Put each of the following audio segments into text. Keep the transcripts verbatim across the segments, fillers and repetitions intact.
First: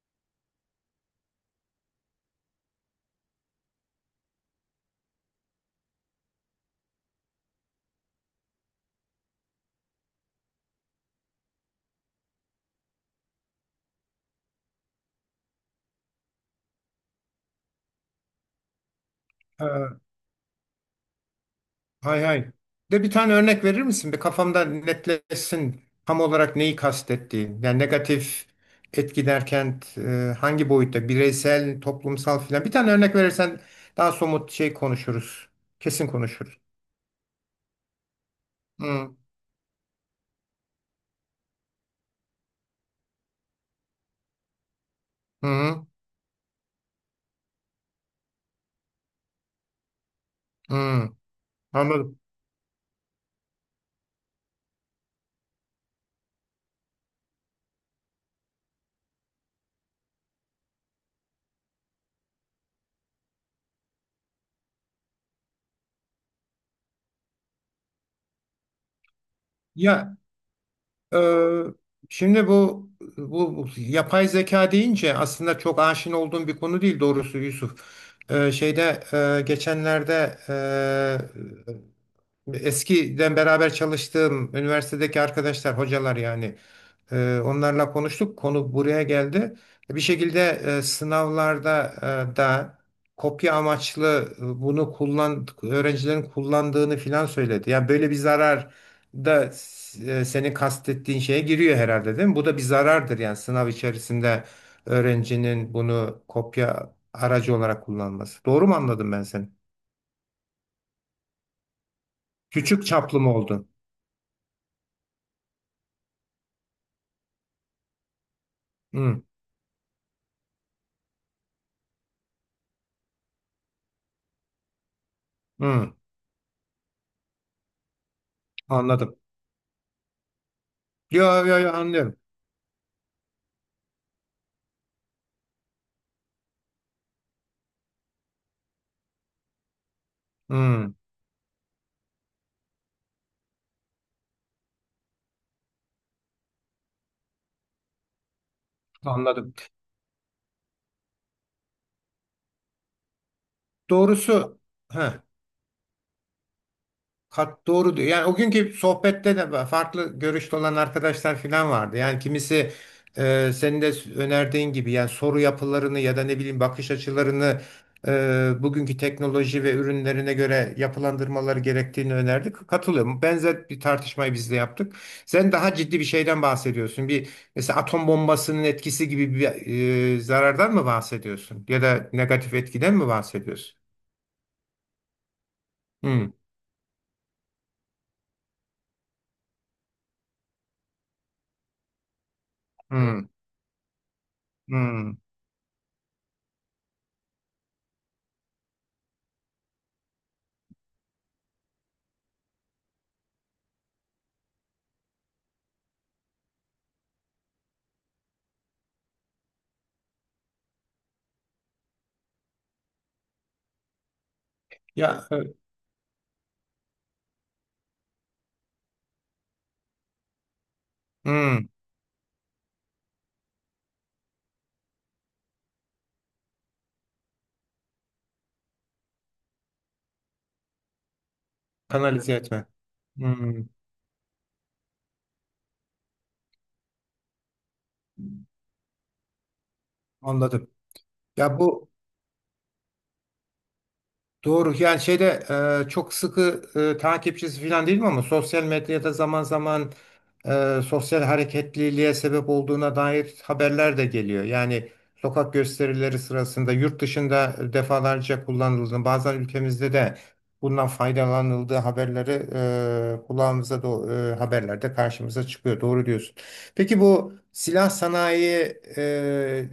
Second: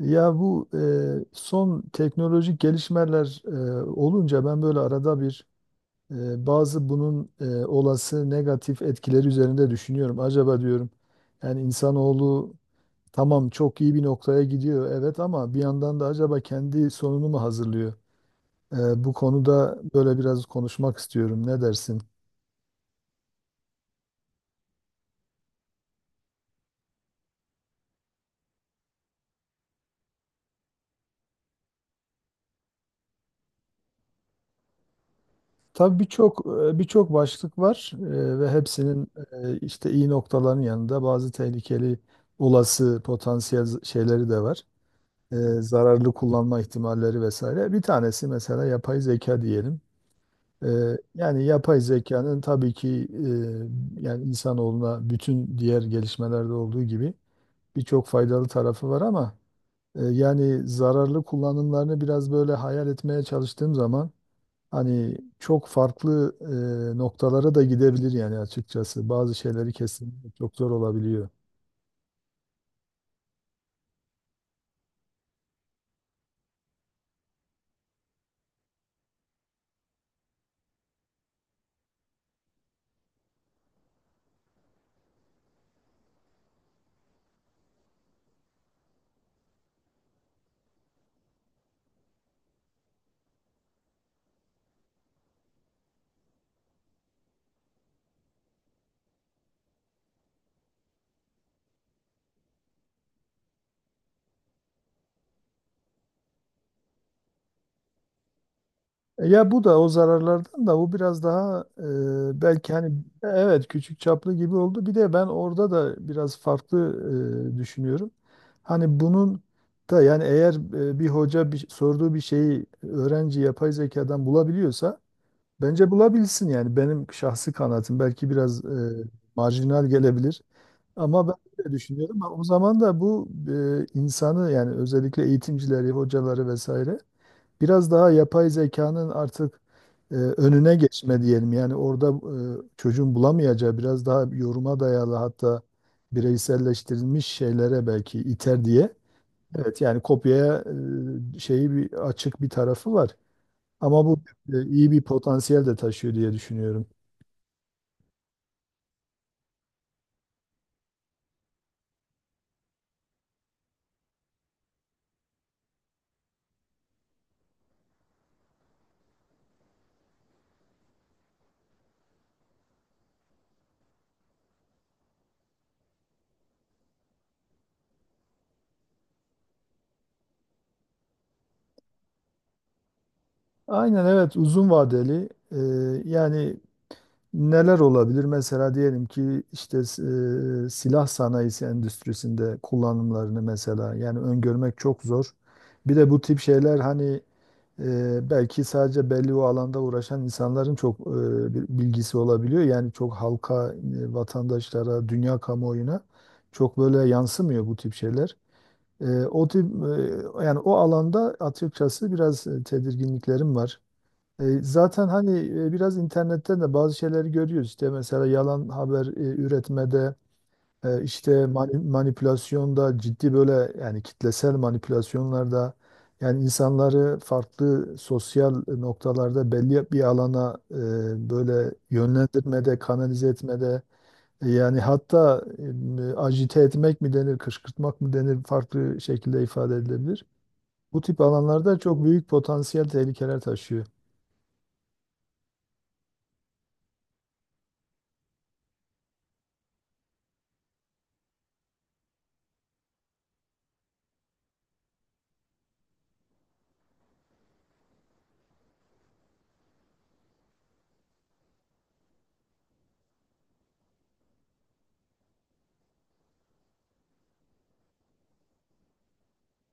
Ya bu e, son teknolojik gelişmeler e, olunca ben böyle arada bir e, bazı bunun e, olası negatif etkileri üzerinde düşünüyorum. Acaba diyorum yani insanoğlu tamam çok iyi bir noktaya gidiyor, evet, ama bir yandan da acaba kendi sonunu mu hazırlıyor? E, bu konuda Ee, böyle biraz konuşmak istiyorum. Ne dersin? Hay hay. De bir tane örnek verir misin? Bir kafamda netleşsin tam olarak neyi kastettiğin. Yani negatif etki derken e, hangi boyutta? Bireysel, toplumsal filan. Bir tane örnek verirsen daha somut şey konuşuruz. Tabii Kesin birçok konuşuruz. e, birçok başlık var, e, ve hepsinin Hı, e, işte iyi noktaların yanında bazı tehlikeli olası potansiyel z- şeyleri de var. E, hı, Zararlı kullanma ihtimalleri vesaire. Bir tanesi mesela yapay zeka diyelim. E, hı. Yani yapay Anladım. zekanın tabii ki e, yani insanoğluna bütün diğer gelişmelerde olduğu gibi birçok faydalı tarafı var ama e, yani zararlı kullanımlarını biraz böyle hayal etmeye çalıştığım zaman hani çok farklı e, noktalara da gidebilir yani açıkçası. Bazı şeyleri Ya, kesinlikle çok zor e, olabiliyor. şimdi bu, bu bu yapay zeka deyince aslında çok aşina olduğum bir konu değil doğrusu Yusuf. E, şeyde, e, geçenlerde, e, eskiden beraber çalıştığım üniversitedeki arkadaşlar, hocalar, yani e, onlarla konuştuk. Konu buraya geldi. Bir şekilde, e, sınavlarda e, da kopya amaçlı, e, bunu kullan öğrencilerin kullandığını filan söyledi. Yani böyle bir zarar da e, senin kastettiğin şeye giriyor herhalde, değil mi? Bu da bir zarardır, yani sınav içerisinde öğrencinin bunu kopya aracı olarak kullanması. Doğru mu anladım ben seni? Ya bu da o zararlardan, da bu biraz daha e, belki Küçük hani çaplı mı evet oldu? küçük çaplı gibi oldu. Bir de ben orada da biraz farklı e, düşünüyorum. Hani Hı, bunun da yani eğer e, bir hoca bir, sorduğu bir şeyi öğrenci yapay zekadan bulabiliyorsa bence hı. bulabilsin, yani benim şahsi kanaatim belki biraz e, Anladım. marjinal gelebilir. Ama ben Yo, yo, böyle yo, anlıyorum. düşünüyorum. Ama o zaman da bu e, insanı, yani özellikle eğitimcileri, hocaları vesaire biraz daha yapay zekanın artık e, önüne Hmm, geçme diyelim. Yani orada e, çocuğun bulamayacağı biraz daha yoruma dayalı, hatta bireyselleştirilmiş şeylere belki iter diye. anladım. Evet, yani kopyaya e, şeyi bir açık bir tarafı var. Ama bu Doğrusu, e, iyi bir heh, potansiyel de taşıyor diye düşünüyorum. Kat doğru diyor. Yani o günkü sohbette de farklı görüşte olan arkadaşlar falan vardı. Yani kimisi, e, senin de önerdiğin gibi, yani soru yapılarını ya da ne bileyim bakış açılarını, e, bugünkü teknoloji ve ürünlerine göre yapılandırmaları gerektiğini önerdi. Katılıyorum. Benzer bir tartışmayı biz de yaptık. Sen daha ciddi bir şeyden bahsediyorsun. Bir mesela atom bombasının etkisi gibi bir e, zarardan mı bahsediyorsun? Ya da negatif etkiden mi bahsediyorsun? Aynen evet, uzun vadeli e, Hmm, yani neler olabilir? Mesela diyelim ki işte e, silah sanayisi endüstrisinde hmm, kullanımlarını mesela yani öngörmek çok hmm. zor. Bir de bu tip şeyler hani e, belki sadece belli o alanda uğraşan insanların çok e, bir bilgisi olabiliyor. Yani çok halka, e, vatandaşlara, dünya kamuoyuna çok böyle yansımıyor bu tip şeyler. E, o tip e, yani o alanda açıkçası biraz e, tedirginliklerim var. E, Zaten Ya, hani e, e, biraz internetten de bazı şeyleri görüyoruz. İşte mesela yalan haber e, üretmede, e, işte hmm. mani- manipülasyonda, ciddi böyle yani kitlesel manipülasyonlarda, yani insanları farklı sosyal noktalarda belli bir alana e, böyle Kanalize etme. yönlendirmede, kanalize Hmm, etmede, e, yani hatta e, agite etmek mi denir, kışkırtmak mı denir, farklı şekilde ifade edilebilir. anladım. Bu tip Ya alanlarda bu çok büyük potansiyel tehlikeler taşıyor. Doğru, yani şeyde, e, çok sıkı e, takipçisi falan değilim ama sosyal medyada zaman zaman e, sosyal hareketliliğe sebep olduğuna dair haberler de geliyor. Yani sokak gösterileri sırasında yurt dışında defalarca kullanıldığını, bazen ülkemizde de bundan faydalanıldığı haberleri, e, kulağımıza do e, haberlerde karşımıza çıkıyor. Doğru diyorsun. Peki bu silah sanayi, e,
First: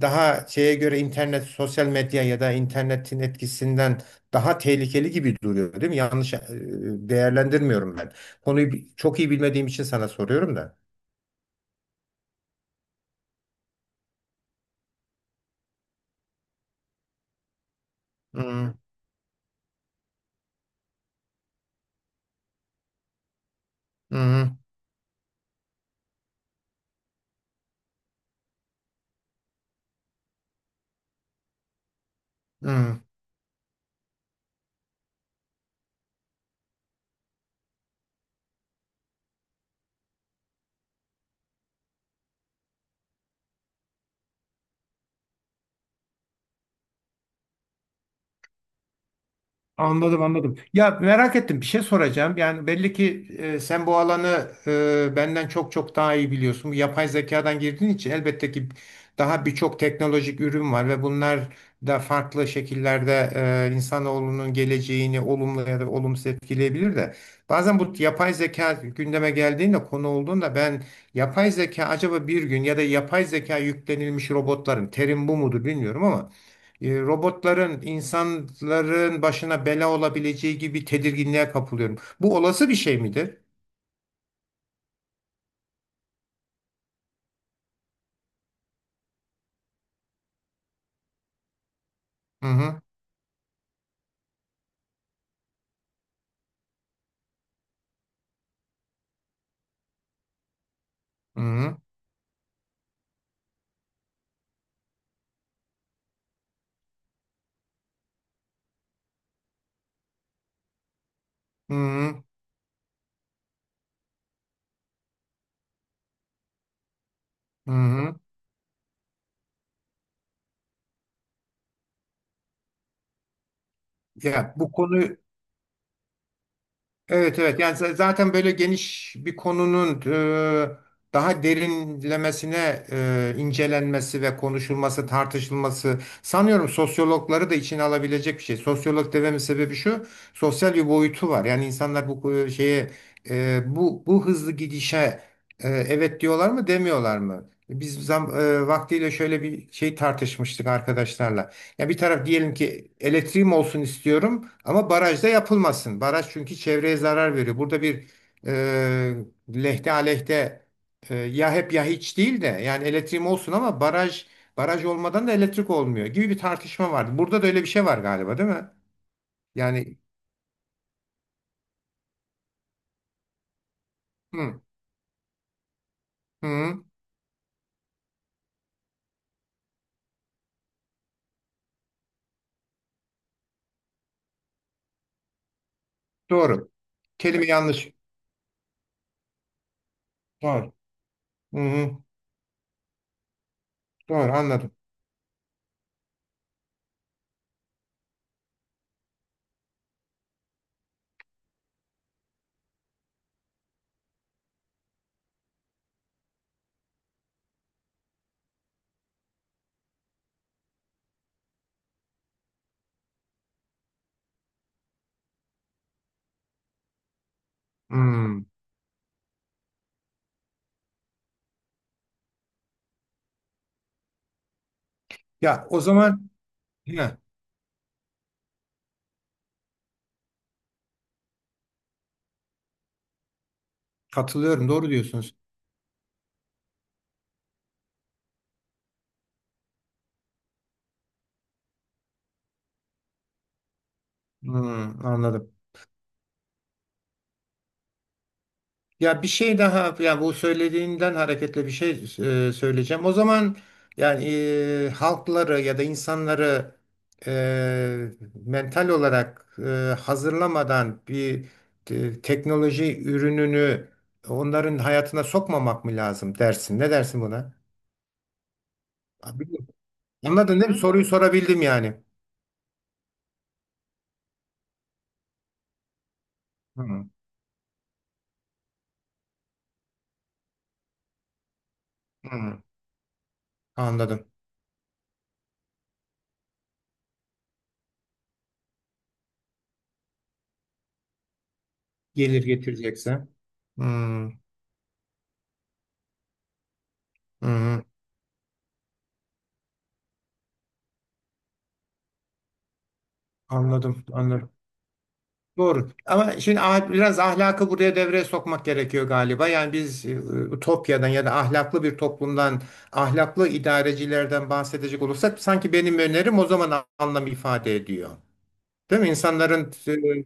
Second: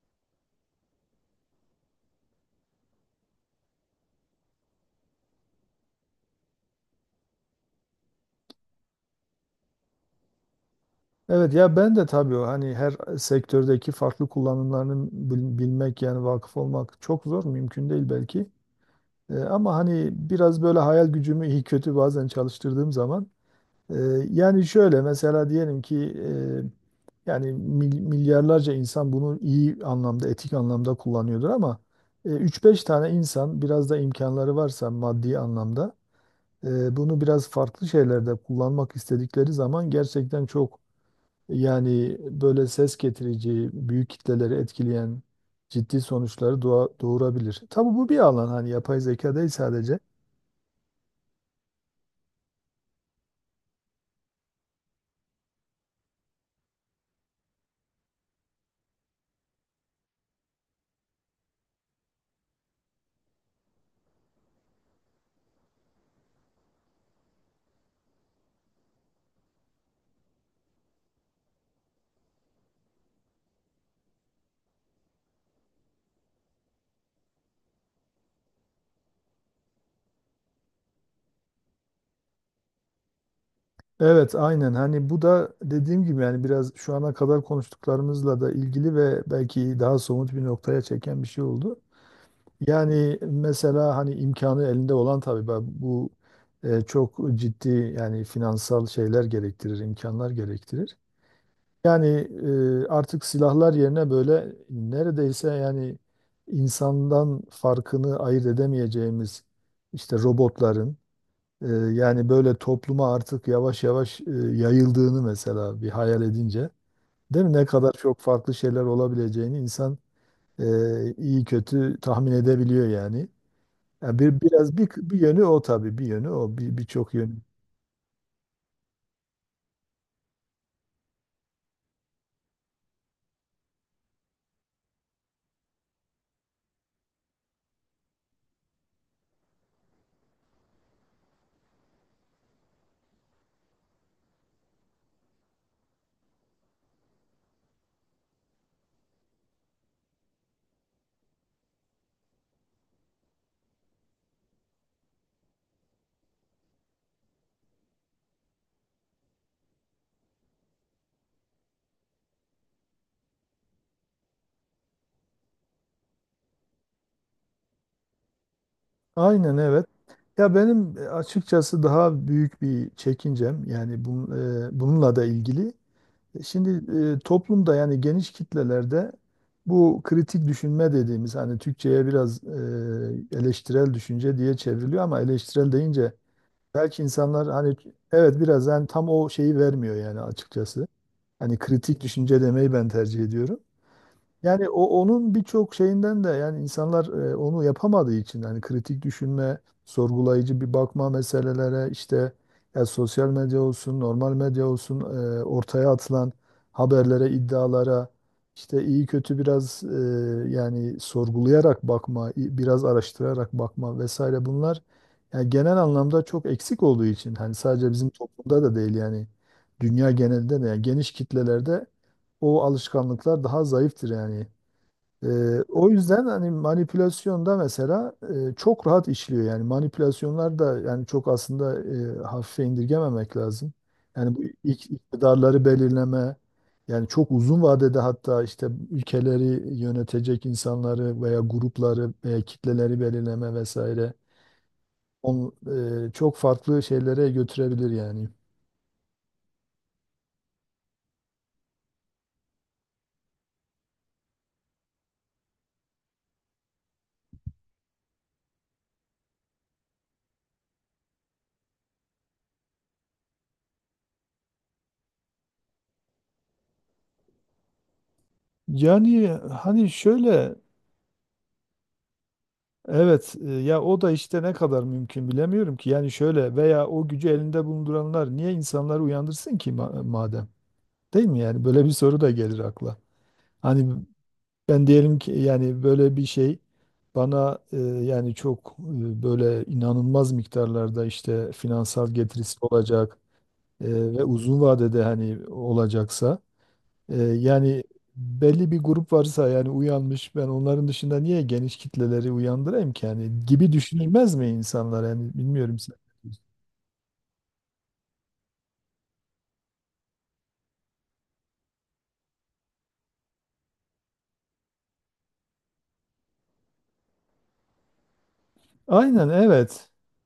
daha şeye göre, internet, sosyal medya ya da internetin etkisinden daha tehlikeli gibi duruyor, değil mi? Yanlış e, değerlendirmiyorum ben. Konuyu bi- çok iyi bilmediğim için sana soruyorum da. Evet, ya ben de tabii o hani her sektördeki farklı kullanımlarını bil- bilmek, yani vakıf olmak çok zor, mümkün değil Hı belki. hı. E, ama hani biraz böyle hayal gücümü iyi kötü bazen çalıştırdığım zaman e, Hı yani şöyle mesela diyelim ki e, yani mil- milyarlarca insan bunu iyi anlamda, etik anlamda kullanıyordur, ama e, üç beş hı. tane insan biraz da imkanları varsa maddi anlamda e, bunu biraz farklı şeylerde kullanmak istedikleri zaman gerçekten çok yani böyle ses getirici, büyük kitleleri etkileyen ciddi sonuçları doğa- doğurabilir. Tabii bu bir alan, hani yapay zeka değil sadece. Anladım, anladım. Ya merak ettim, bir şey soracağım. Yani belli ki e, sen bu alanı e, benden çok çok daha iyi biliyorsun. Bu yapay zekadan girdiğin için elbette ki daha birçok teknolojik ürün var ve bunlar da farklı şekillerde e, insanoğlunun geleceğini olumlu ya da olumsuz etkileyebilir de. Bazen bu yapay zeka gündeme geldiğinde, konu olduğunda, ben yapay zeka acaba bir gün ya da yapay zeka yüklenilmiş robotların, terim bu mudur bilmiyorum ama, e, robotların insanların başına bela olabileceği gibi tedirginliğe kapılıyorum. Bu olası bir şey midir? Evet aynen, hani bu da dediğim gibi yani biraz şu ana kadar konuştuklarımızla da ilgili ve belki daha somut bir noktaya çeken bir şey oldu. Hı hı. Yani mesela hani imkanı elinde olan, tabii ben bu e, çok ciddi yani finansal şeyler gerektirir, imkanlar gerektirir. Hı hı. Yani e, artık silahlar yerine böyle neredeyse yani insandan farkını ayırt edemeyeceğimiz işte robotların e, Hı hı. yani böyle topluma artık yavaş yavaş e, yayıldığını mesela bir hayal edince, değil mi? Ne Hı kadar hı. çok farklı şeyler olabileceğini insan e, iyi kötü tahmin edebiliyor yani. Yani bir Ya bu biraz bir, konu bir yönü o, tabii bir yönü o, bir birçok yönü. Evet, evet, yani z- zaten böyle geniş bir konunun e, daha derinlemesine e, incelenmesi ve konuşulması, tartışılması sanıyorum sosyologları da içine alabilecek bir şey. Sosyolog dememin sebebi şu, sosyal bir boyutu var. Yani insanlar bu e, şeye, e, bu bu hızlı gidişe, e, evet diyorlar mı, demiyorlar mı? Biz zam, e, vaktiyle şöyle bir şey tartışmıştık arkadaşlarla. Ya bir taraf diyelim ki elektriğim olsun istiyorum ama barajda yapılmasın. Baraj, çünkü çevreye zarar veriyor. Burada bir e, lehte aleyhte, e, ya hep ya hiç değil de, yani elektriğim olsun ama baraj baraj olmadan da elektrik olmuyor gibi bir tartışma vardı. Burada da öyle bir şey var galiba, değil mi? Aynen evet. Yani Ya benim e, açıkçası daha büyük bir çekincem yani hı, bun- e, bununla da ilgili. E, hı, Şimdi e, toplumda, yani geniş kitlelerde, bu kritik düşünme dediğimiz, hani Türkçe'ye biraz e, eleştirel düşünce diye çevriliyor ama eleştirel deyince doğru. belki Kelime insanlar hani, yanlış. evet, biraz yani tam o şeyi vermiyor yani Doğru. açıkçası. Hani Hı, hı, kritik düşünce demeyi ben tercih ediyorum. doğru, Yani anladım. o onun birçok şeyinden de, yani insanlar e, onu yapamadığı için, hani kritik düşünme, sorgulayıcı bir bakma meselelere, işte ya sosyal medya olsun, normal medya olsun, e, ortaya atılan haberlere, iddialara işte iyi kötü biraz e, yani sorgulayarak bakma, i- biraz araştırarak bakma vesaire, bunlar yani genel anlamda çok eksik olduğu için, hani sadece bizim Hı. toplumda da değil yani, dünya genelinde de yani geniş kitlelerde o alışkanlıklar daha zayıftır yani. Ee, Ya, o O yüzden zaman. hani Hı, manipülasyonda mesela e, çok rahat işliyor yani, manipülasyonlar da yani çok, aslında e, hafife indirgememek lazım. Yani bu katılıyorum, doğru ik- diyorsunuz. iktidarları belirleme, yani çok uzun vadede, hatta işte ülkeleri yönetecek insanları veya grupları veya kitleleri belirleme vesaire, Hı, on, anladım. e, çok farklı şeylere götürebilir yani. Ya bir şey daha, ya bu söylediğinden hareketle bir şey e, söyleyeceğim. O zaman, yani e, halkları ya da insanları e, mental olarak e, hazırlamadan bir e, teknoloji ürününü onların hayatına sokmamak mı lazım dersin? Ne dersin buna? Yani Abi, hani şöyle. anladın değil mi? Soruyu sorabildim yani. Evet, e, ya o da işte ne kadar mümkün bilemiyorum ki. Yani şöyle, veya o Hı, gücü elinde bulunduranlar niye insanları uyandırsın ki, ma- madem? Değil mi yani? Böyle bir soru da gelir hı, akla. Hani anladım. ben diyelim ki yani böyle bir şey bana e, yani çok e, böyle inanılmaz miktarlarda işte finansal Gelir getirisi olacak, getirecekse. Hı, e, ve uzun vadede hani olacaksa, ee, yani hı, belli bir grup varsa yani uyanmış, ben onların dışında niye geniş kitleleri uyandırayım ki yani, gibi anladım, düşünülmez mi anladım. insanlar yani, bilmiyorum Doğru. sen. Ama şimdi, ah- biraz ahlakı buraya devreye sokmak gerekiyor galiba. Yani biz, e, Ütopya'dan ya da ahlaklı bir toplumdan, ahlaklı idarecilerden bahsedecek olursak sanki benim önerim o zaman anlam ifade ediyor. Değil mi? Aynen İnsanların evet. e,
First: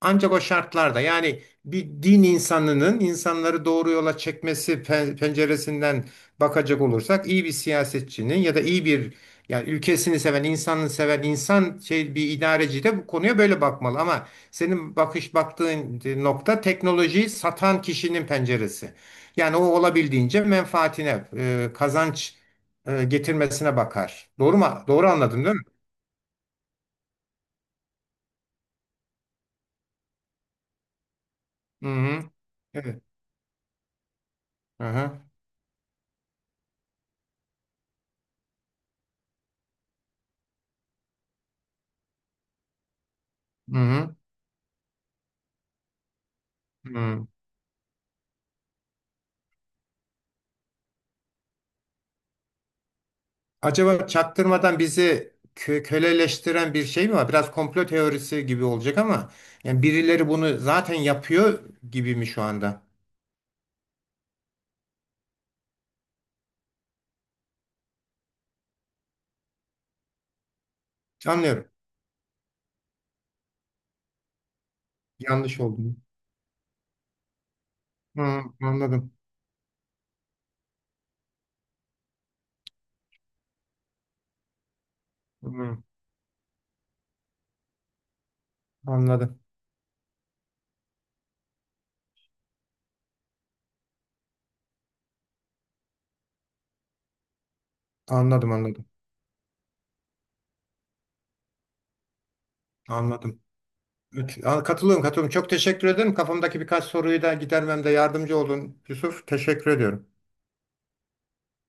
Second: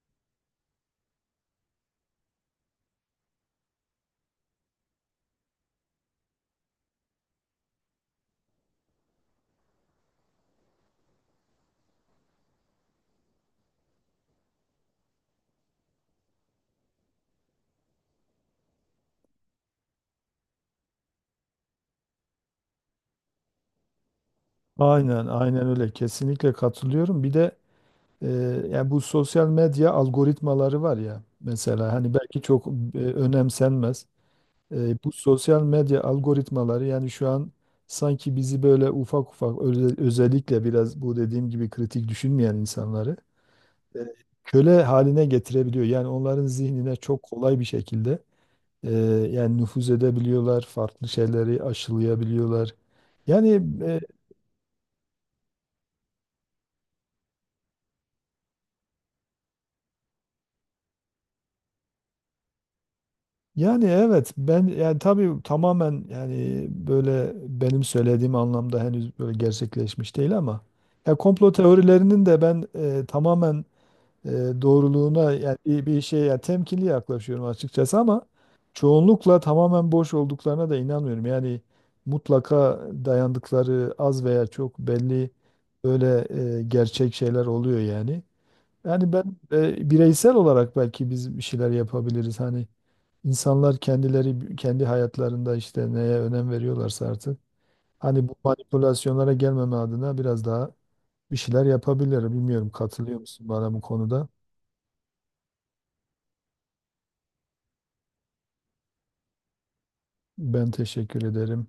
ancak o şartlarda, yani bir din insanının insanları doğru yola çekmesi pe- penceresinden bakacak olursak, iyi bir siyasetçinin ya da iyi bir, yani ülkesini seven, insanını seven insan, şey, bir idareci de bu konuya böyle bakmalı, ama senin bakış baktığın nokta teknolojiyi satan kişinin penceresi. Yani o olabildiğince menfaatine, e, kazanç e, getirmesine bakar. Doğru mu? Doğru Aynen anladım, değil mi? aynen öyle, kesinlikle katılıyorum. Bir de e, yani bu sosyal medya algoritmaları var ya, Hı mesela hani hı. belki çok e, Evet. önemsenmez. Hı E, bu hı. sosyal medya algoritmaları yani şu an sanki bizi böyle ufak ufak özel- özellikle, biraz bu dediğim gibi kritik düşünmeyen insanları Hı e, hı. köle haline getirebiliyor. Yani onların zihnine çok Hı. kolay bir şekilde e, yani nüfuz edebiliyorlar, farklı şeyleri aşılayabiliyorlar. Yani e, Acaba çaktırmadan bizi kö- köleleştiren bir şey mi var? Biraz komplo teorisi gibi olacak ama yani birileri bunu zaten yapıyor gibi mi şu anda? yani evet ben yani tabii tamamen, yani böyle benim söylediğim anlamda henüz böyle gerçekleşmiş değil ama, ya komplo Anlıyorum. teorilerinin de ben e, tamamen e, doğruluğuna yani Yanlış bir, olduğunu. bir şeye yani temkinli yaklaşıyorum açıkçası, ama Hı, anladım. çoğunlukla tamamen boş olduklarına da inanmıyorum. Yani mutlaka dayandıkları az veya çok belli Hı, böyle e, gerçek şeyler oluyor yani. Yani ben anladım. e, bireysel olarak belki biz bir şeyler yapabiliriz. Hani insanlar kendileri kendi hayatlarında işte neye önem veriyorlarsa artık, hani bu Anladım, anladım. manipülasyonlara gelmeme adına biraz daha bir şeyler yapabilir. Bilmiyorum, katılıyor Anladım. musun bana bu konuda? Evet, a- katılıyorum, katılıyorum. Çok teşekkür ederim. Kafamdaki birkaç soruyu da gidermemde yardımcı oldun Yusuf. Teşekkür ediyorum. Ben teşekkür ederim.